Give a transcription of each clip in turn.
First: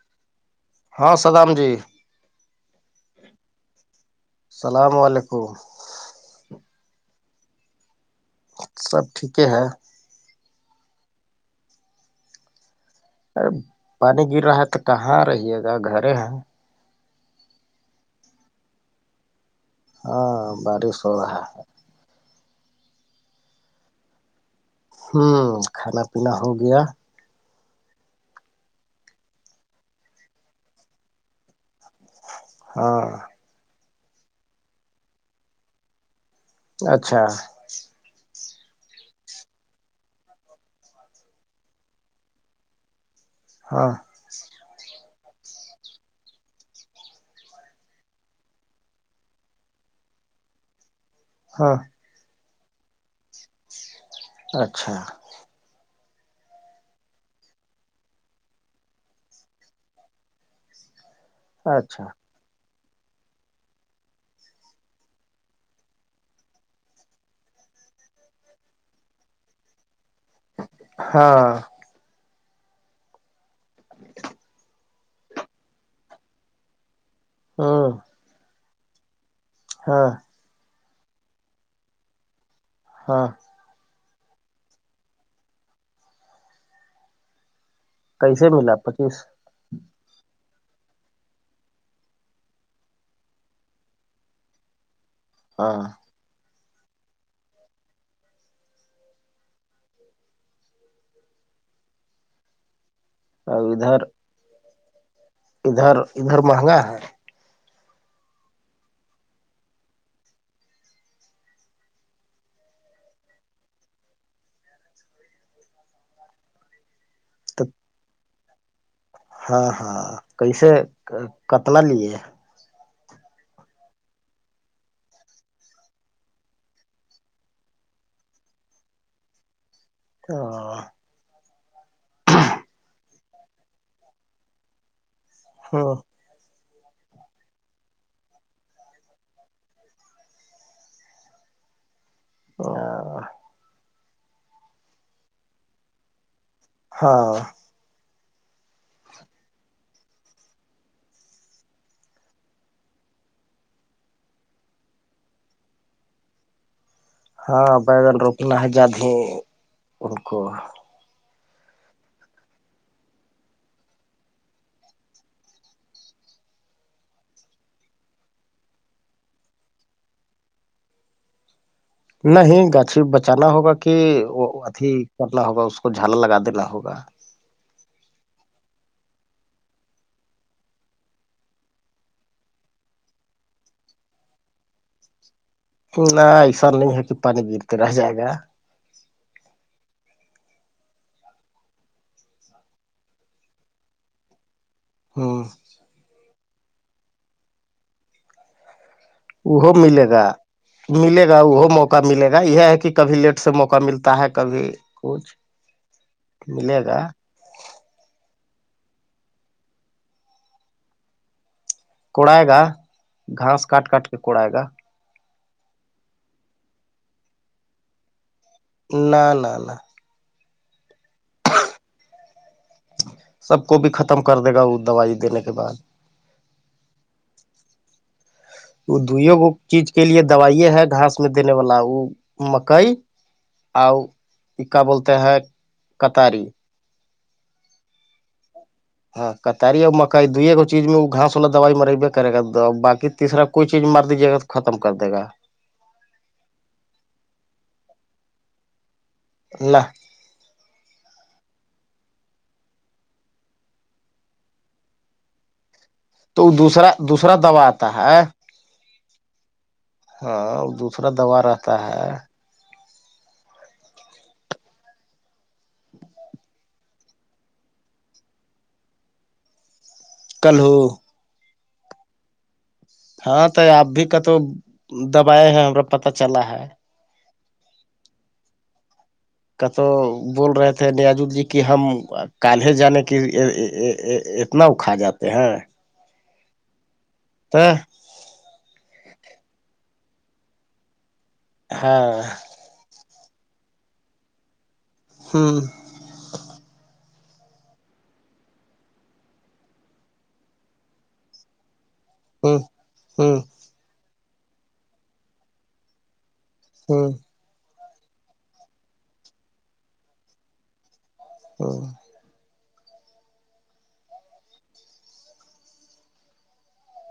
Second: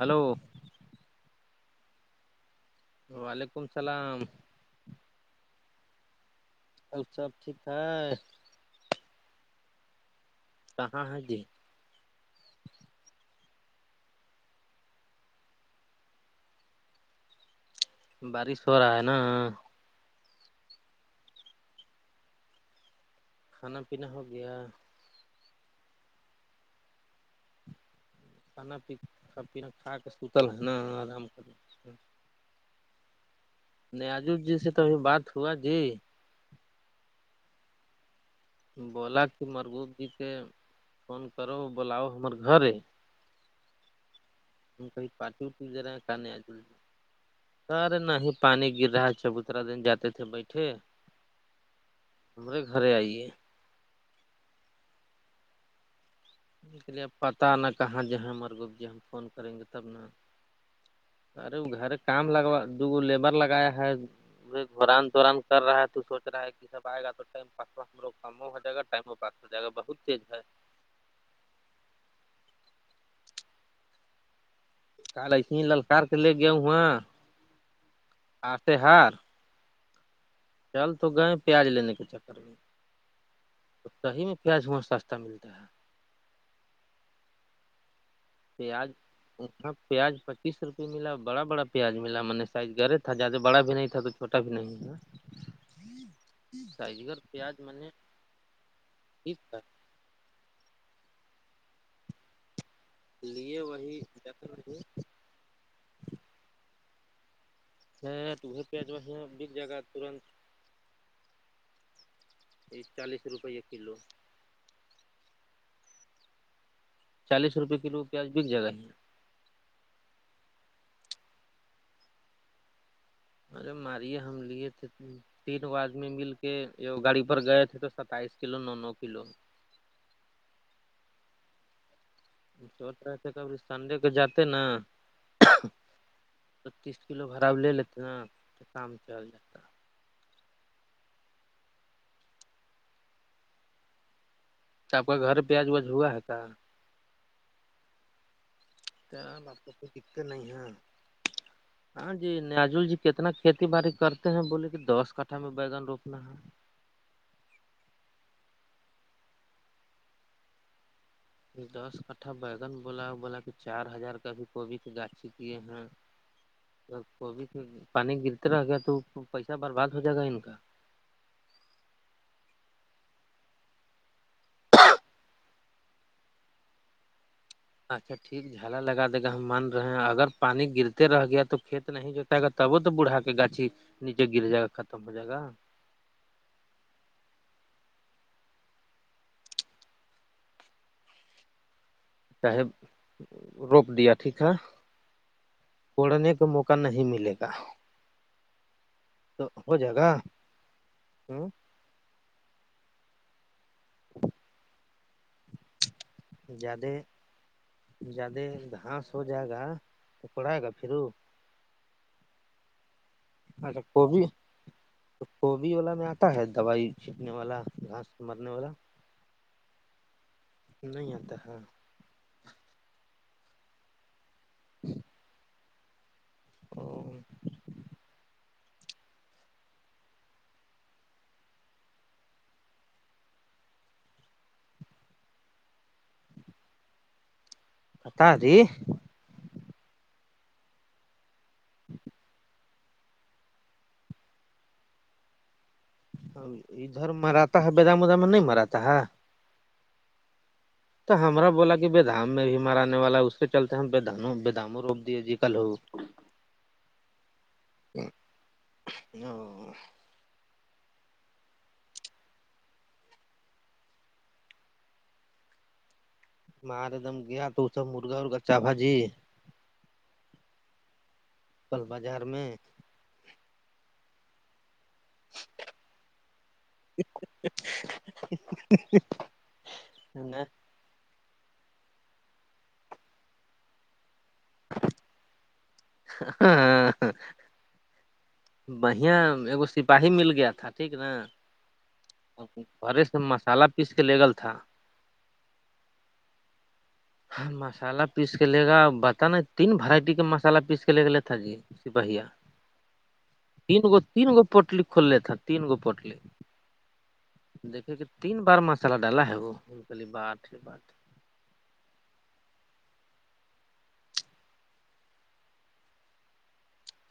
hello ہاں سدام جی وعلیکم السلام السلام علیکم اور سب ٹھیک ہے سب ٹھیک ہے کہاں ہے جی ارے پانی گر رہا ہے تو کہاں رہیے گا گھر ہیں بارش ہو رہا ہے نا ہاں بارش ہو رہا ہے کھانا پیننا ہو گیا ہوں کھانا پینا ہو گیا کھانا پیا پینا کھا کے سوتل ہے نا آرام کرو [inaudible] ہوں [unintelligible] ن آجو جی سے تو ابھی بات ہوا جی اچھا بولا کہ مرگوب جی کے فون کرو بولاؤ ہمار گھر ہاں ت کیں پٹ ہوتی جرا ک نہیں آجل [inaudible] سر نہیں پانی گر رہا ہے چبوترا دن جاتے تھے بیٹھے ہاں ہمرے گھر آئیے اچھا اس کے لیےب پتا نہ کہاں ج ہیں مرگپ جی ہم فون کریں گے تب ن ارے گھر اچھا کام لگا دوگو لیبر لگایا ہے گوران تووران کر رہا ہے تو سوچ رہا ہے کہ سب آئے گا تو ٹم پاس لوگ کم ہو ج گا ٹائمو پا ہو جائے گا بہت تیج ہے ہاں [inaudible] کال ا للکار کے لے گیاؤ ہا ہاں آشہار [unintelligible] ہاں چل تو گئے پیاز لینے کے چکر میں ہاں تو صحی میں پیاز وہاں سستا ملتا ہے کیسے ملا پچیس وہاں پیاز پچیس روپئے ملا بڑا بڑا پیاز ملا میں نے سائز گرے تھا زیادہ بڑا بھی نہیں تھا تو گوٹا بھینا ہوا [inaudible] ہاں سائز گ پیاز میں نے یک تھا [inaudible] لیے اور وہی ادھر ج مجے ادھر ادھر مہنگا ہے ہے توھر پہچ وہ بک جائے گا ترنت چالیس روپے کلو چالیس تو روپے کلو پیاز بک جگہ ہے ہاں ہاں کیسے کتنا لیے جب مارے ہم لیے تھے تین آدمی مل کے گاڑی پر گئے تھے تو ستائیس کلو نو نو کلو تو چوٹ رہتے کبھی سنڈے کو جاتے نا ہاں تیس کلو باڑا لے لیتے تو کام چل جتاا [unintelligible] تو آپ کا گھر پیاج وج ہوا ہے کیا ہاں کیا ل تو کوئی دقت نہیں ہے ہاں جی نجول جی کتنا کھیتی باڑی کرتے ہیں بولے کہ دس کٹھا میں بیگن روپنا ہے ہاں بیگن روکنا ہے جیاد ہی ان کو دس کٹھا بیگن بولا بولا کہ چار ہزار کابھی کوبھی کے گاچھی کیے ہیں کوب پانی گرتا رہ گیا تو پیسہ برباد ہو جائے گا ان کا نہیں گاچھی بچانا ہوگا کہ اھی کرنا ہوگا اس کو جھالا لگا دینا ہوگا اچھا ٹھیک ہے جھالا لگا دے گا ہم مان رہے ہیں اگر پانی گرتے رہ گیا تو کھیت نہیں جوتا ہے گا تب وہ تو بوڑھا کے گاچھی نیچے گر جائے گا ختم ہو جائے گا نہ ایسا نہیں ہے کہ پانی گرتے رہ جائے گا چاہے روپ دیا ٹھیک ہے ہاں پڑھنے کا موقع نہیں ملے گا تو وہ ہو جائے ملے گا ملے ہ گا وہ موقع موقع ملے گا یہ ہے کہ کبھی لیٹ سے موقع ملتا ہے کبھی کچھ ملے زیادہ گا زیادہ گھاس ہو جائے گا توکڑائے گا پھرو کونائے گا گھاس اچھا کاٹ کاٹ کے گبھی کوڑائے گا تو کوبھی والا میں آتا ہے دوائی چھینکنے والا گھاس مرنے والا نہ نہ نہ نہیں آتا سب کو بھی ختم کر دے گا وہ دوائی دینے کے بعد او وہ دوئی گ چیز کے لیے دوائیے ہے گھاس میں دینے والا وہ مکئی آؤ ا کا بولتے ہیں کطاری بتاادی ہاں کتاری اور مکئی دو گو چیز میں گاس والا دوائی م میںر کرے گا تو بایسرا کوئی چیز مر دیجیے گا تو ختم کر دے گا ادھر مراتا ہے بیدام ادام میں نہیں مراتا ہے اللہ تو ہمارا بولا کہ بے دام میں بھی مراننے والا اس کے چلتے ہم ب داموں روپ دیے ج کل ہو تو وہ دوسرا دوسرا دوبا آتا ہے ا ہاں دوسرا دوا رہتا ہے ماںار ایک دم گیا تو سب مرغا ارغا چا باجی کل ہوو سل بازار میں ہاں تو آپ بھی کت دبائے ہیں ہمار پتا چلا ہے کت بول رہے تھ نیازل جی کہ ہم کالے جانے کی اتنا اکھا جاتے ہیں ہاں تو بڑھیا ایکگو سپاہی مل گیا تھا ٹھیک نا ہاں بے سے مسالہ پیس کے لےگل تھا ہوں ہاں مسالہ پیس کے لے گا بت نا تین ورائٹی کا مسالہ پیس کے لے کے لی تھا جی سپاہیا ہاں ہوں تین گ تین گو پوٹلی کھول لی تھا تین گو پوٹلی ہاں دیکے کہ تین بار مسالہ ڈالا ہے وہ باٹ بٹ ہوں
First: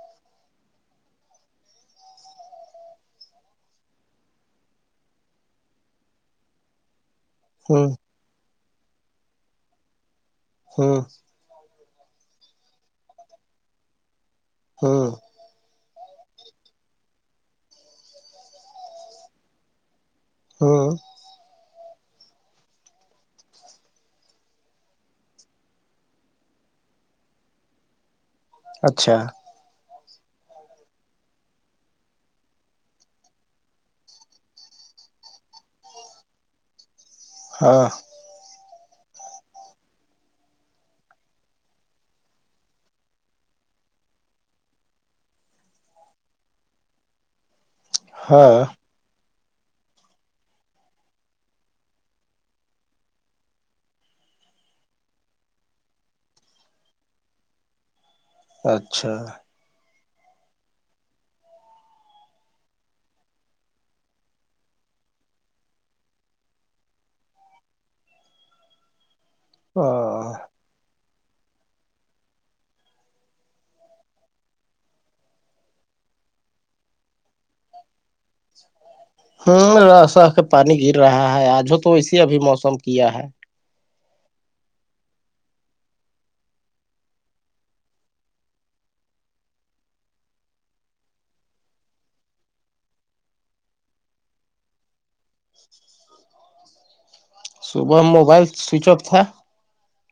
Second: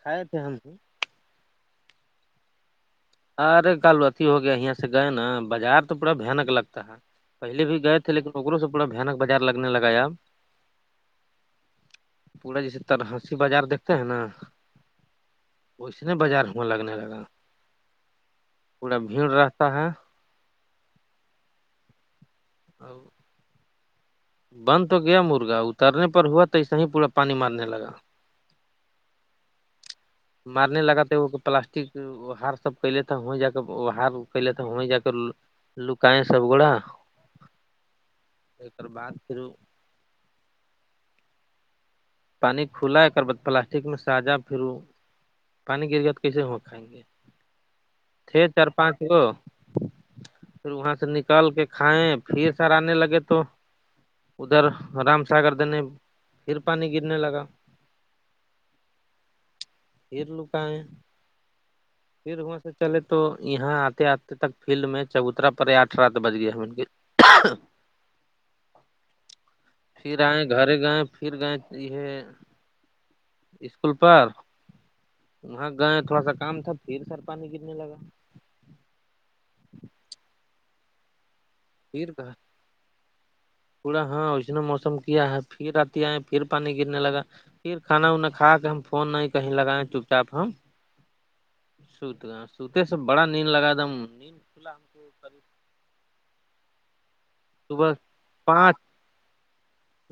کھائے تھے ہم کو ارے کل اتی ہو گیا یہاں سے گئے نا بازار تو پورا بھیانک لگتا ہے پہلے بھی ہ گئے تھے لیکن اکوں سے پورا بھیانک بازار لگنے لگا آب ہاں پورا جیسے ترنسی بازار دیکھتے ہیں نا ہاں ویسنے بازار ہواں لگنے لگا پوڑا بھیڑ رہتا ہے ہاں ہ بند تو گیا مرغا اترنے پر ہوا تو اسسا ہی پورا پانی مارنے لگا اچھا مارنے لگا تو وہ پلاسٹک ا ہار سب کیلے تھ وہیں جااک اار کیلے تھ ہویں جااک لکائے سب گوڑا ہاں اور بعد پھر پانی کھلا کر بد پلاسٹک میں ساجا پھرو پانی گر تو کیسے ہو کھائیں گے تھے ہاں چار پانچ وہ پھر وہاں سے نکال کے کھائے پھر سر آنے لگے تو ادھر رام ساگر دینے پھر پانی گرنے لگا اچھا لو کا ہے پھر وہاں سے چلے تو یہاں آتے آتے تک فیلڈ میں چبوترا پے آٹھ رات بج گئے ہم ان کے پھر ہوں آئے گھر گئے پھر گئے ہے اسکول پر وہاں گا تھوڑا سا کام تھا پھر سر پانی گرنے لگا ہوں ر س کے پانی گر رہا ہے آجوں تو اسی ابھی موسم کیا ہے تھوڑا ہاں اس نے موسم کیا ہے پھر رتی آئے پھر پانی گرنے لگا پھر کانا وانا کھا کے ہم فون نہیں کہیں لگائےیں چپ چاپ ہم سوتے سے بڑا نیند لگا دم نیند کلاح ہم کو صبح موبائل پانچ سوئچ آف تھا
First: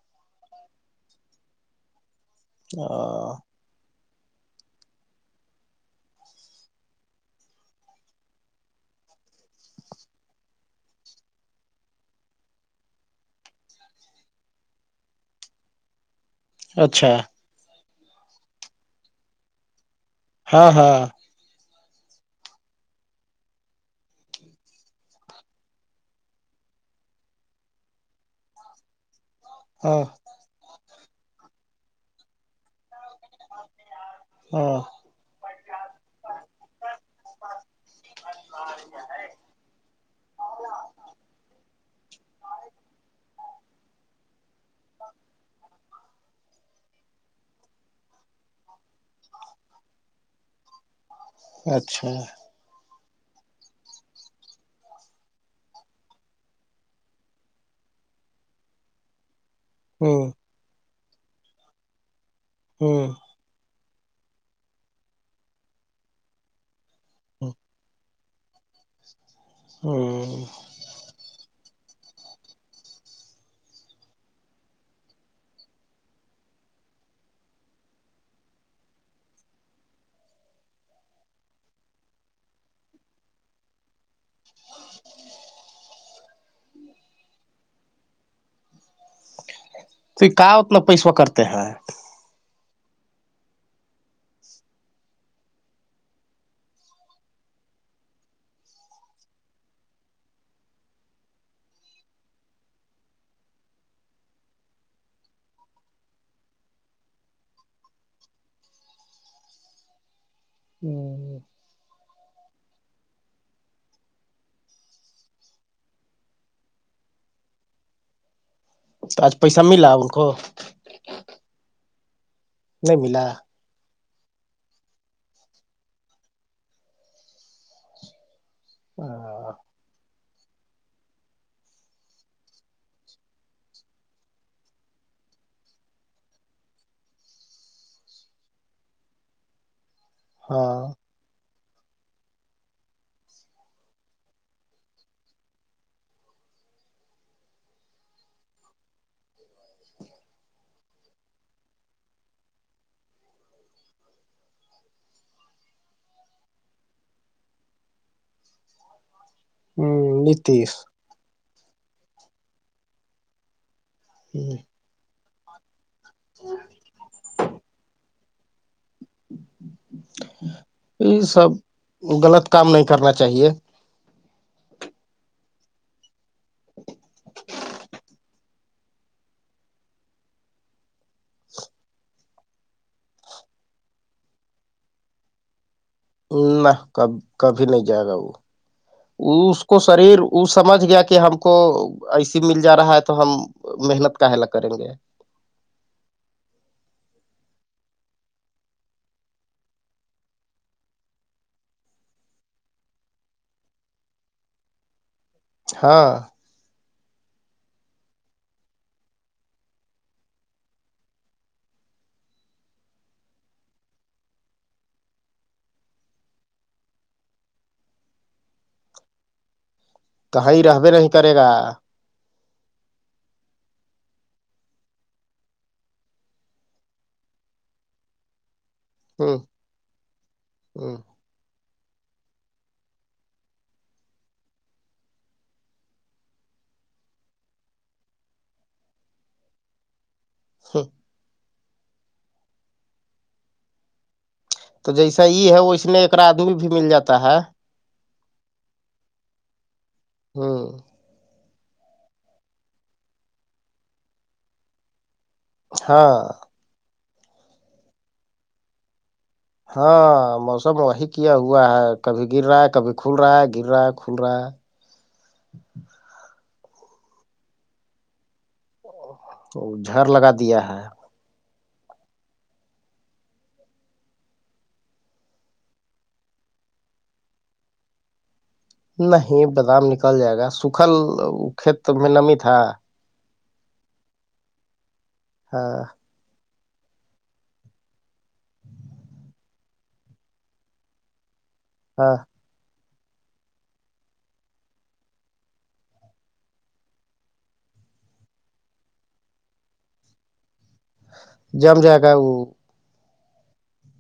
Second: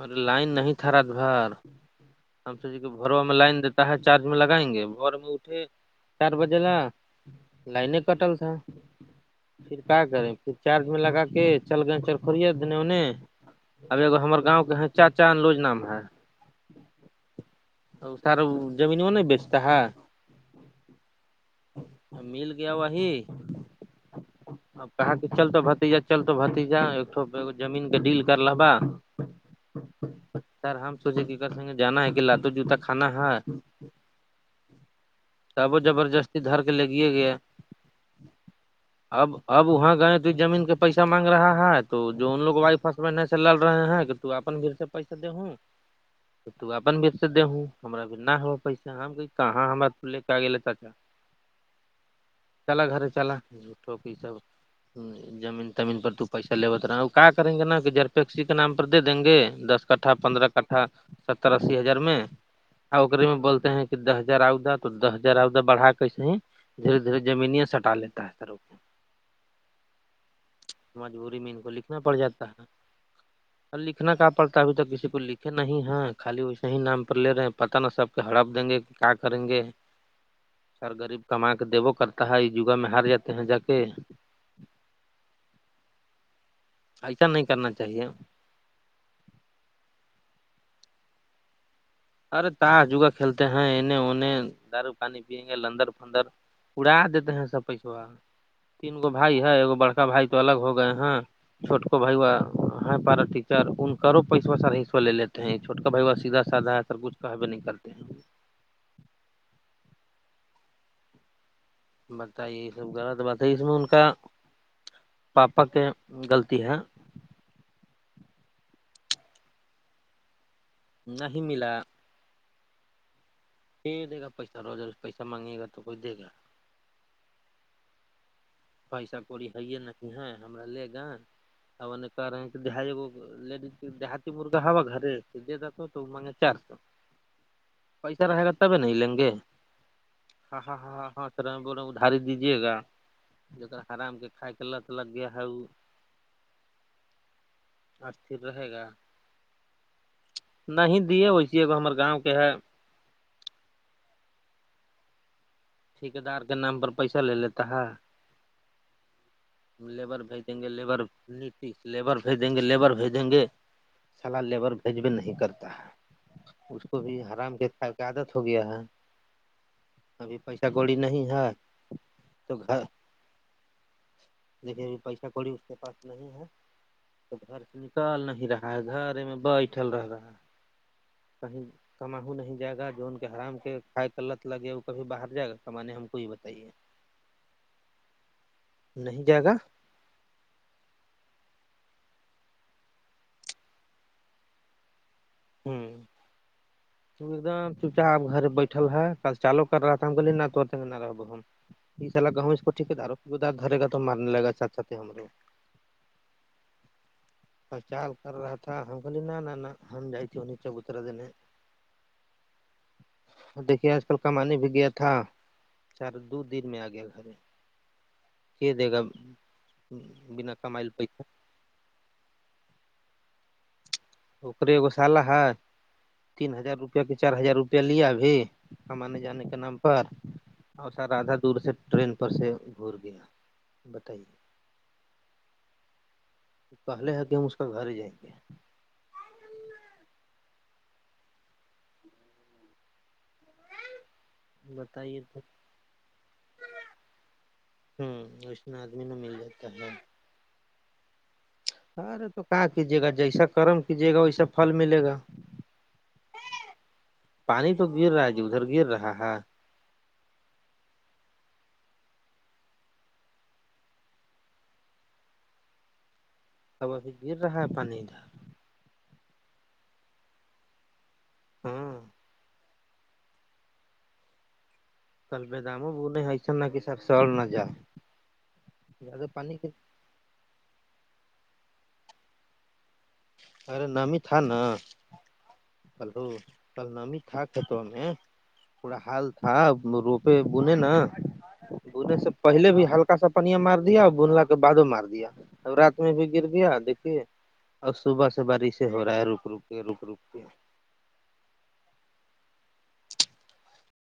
ارے لائن نہیں تھا راات بار ہم سو کہ بھرو میں لائن دیتے چارج میں لگائیں گے بور میں اٹھے چار بجے لاا لائنے کٹل تھا پھر کیا کریں پھر چارج میں لگا کے چل گئے چل تھڑی دنونے ابگ ہمار گاؤں کے چاچا ان لوج نام ہے اچھا سارا زمین وہ نہیں بیچتا ہے ہاں ہاں مل گیا وہی اب کہا کہ چل تو بھتیجا چل تو بھتیجا زمین کا ڈیل کر لبا ہاں سر ہم سوچے کہ سنگے جانا ہے کہ لادو جوتا کھانا ہے ہاں سب و زبردستی دھر کے لگیے گیا اب اب وہاں گنی تئی زمین کے پیسہ مانگ رہا ہے تو جو ان لوگ وائ فس ای سے لڑ رہے ہیں کہ تو اپن بھیھر سے پیسے دے ہوں تو تو اپن بھیجتے دے ہوں ہما بھینا ہوا پیسا ہم کہاں ہم لے کے آ گے تا اچھا چلا گھر چلاٹھوک سب جمین تمین پر تو پیس چلے بت رہا وہ کیا کریں گے نا کہ جرپیکسی کے نام پر دے دیں گے دس کٹھا ہوں پندرہ کٹھا ستر اسی ہزار میں آ ہوں اکری میں بولتے ہیں دس ہزار عودہ تو دس ہزار عودہ بڑھا کے اسے دھیرے دھیرے زمینیاں سٹا لیتا ہے سر ہوں مجبوری میں ان کو لکھنا پڑ جاتا ہے ن سر لکھنا کہاں پڑتا ہے ابھی تک کسی کو لکھے نہیں ہے خالی ویسے ہی نام پر لے رہے ہیں پتا نا سب پہ ہڑپ دیں گے کہ کیا کریں گے سر غریب کما کے دیبو کرتا ہے اس جگا میں ہار جاتے ہیں جا کے ایسا نہیں کرنا چاہیے تو کہ اتنا پیسو کرتے ہیں ارے تا جگا کھیلتے ہیں ایں انے دارو پانی پییں گے لندر پندر پڑا دیتے ہیں سب پیسوا تین گو بھائی ہے ایک بڑکا بھائی تو الگ ہو گئے ہیں چھوٹک بھائیو ہے پارا ٹیچر انکوں پیسو ساراسو لے لیتے ہیں چھوٹکا بھائیوا سیدھا سادا ہے سر کچھ کہوے نہیں کرتے ہیں ہوں بتائی یہ سب غلط بات ہے اس میں ان کا پاپا کے غلطی ہے تو آج پیسہ ملا ان کو نہیں ملا نہیں ملا یہٹھ دے گا پیسہ روز ا پیسہ مانگے گا تو کوچ دے گا پیسا کوڑی ہے نہیں ہے ہم لے گا آن کہ رہے ہیں کہ دائیگ لیڈی دیہات مرغا ہ ہوا گھر تو دی جاتا تو مے چار سو ہاں ہ [unintelligible] ج آرام کے کائے کے لت لگ گیا ہے استر رہے گا نہیں دیے ویسیے ہمار گاؤں کے ہے ٹھیکے دار کے نام پر پیسہ لے لیتا ہے لیبر بھیجیں گے نتیش لیبر نیتیش لیبر بھیجیں گے لیبر بھیجیں گے چلا لیبر بھیج بھی نہیں کرتا ہے اس کو بھی حرام کے عادت ہو گیا ہے ابھی پیسہ کوڑی یہ نہیں ہے سب غلط تو کام نہیں کرنا چاہیے لیکن پیسہ کوڑی اس کے پاس نہیں ہے تو گھر سے نکال نہیں رہا ہاں گھر میں بھل رہا کہ کماوں نہیں جائے گا جو ان کے حرام کے کھائے کلت لگے وہ کبھی باہر جائے گا کمانے ہم کو ہی بتائیے نہ کب کبھی نہیں جائے گا نہیں وہ جائے گا اس کو شریر وہ سمجھ گیا کہ ہم کو ایسے مل جا رہا ہے تو ہم محنت کا حلا کریں گے ہوں ایک دم چوچا آپ گھر بیٹھل ہے کل چالو کر رہا تھا ہم گلے نہ توڑتے نہ رہ ہم ایسا لگا ہوں اس کوٹھیکے دار ادار گھرے گ توارنے لگا چچاتے ہم لگ ہاں پچال کر رہا تھا ہم کہے نہ ن ہم جائی تھےیں چبوترا دینے دیکھیے آج کل کمانیے بھی گیا تھا چار دو دن میں آ گیا گھر کہ دے گا بنا کہیں کمائل رہبے نہیں پیسہ کرے گا اکے ایگو سالہ ہے تین ہزار روپیہ کی چار ہزار روپیہ لیا ابھی ہمے ہ جانے کے نام پر اور ہ سا رھا دور سے ٹرین پر سے گور گیا بتائیے تو کہ لے ہے کہ ہم اس کا گھر ہی جائیں گے ہاں گے تو بتائیے جیسا تو یہ ہے ویسنے ایکر آدمی بھی مل جاتا ہے ہوں اس میں آدمی ن مل جاتا ہے ہاں ارے تو کہاں کیجیے گا جیسا کرم کیجیے گا ویسا پھل ملے گا ہاں پانی تو گر رہا ہے جی ادھر گر رہا ہے ہاں موسم وہی کیا ہوا ہے کبھی گر رہا ہے کبھی کھل رہا ہے گر رہا ہے کھل رہا ہے سب ابھی گر رہا ہے پانی ادھر جھڑ لگا دیا ہے ہاں کلبے دامو بولے حسن نہ کہ سبسڑ نہ جا نہیں بادام نکل جائے گا سکھل کھیت میں نمی تھا ارے نامی تھا نا ہاں کل نام تھااک ہے تویں پوڑا حال تھا روپے بنے نا ہاں بنے سے پہلے بھی ہلکا پنیا مار دیا اور بنلا کے بد مار دیا رات میں بھی گر دیا دیکھیے اب صبح سے بارشیں ہو رہا ہے رک رک کے رک رک کے جم جااک وہ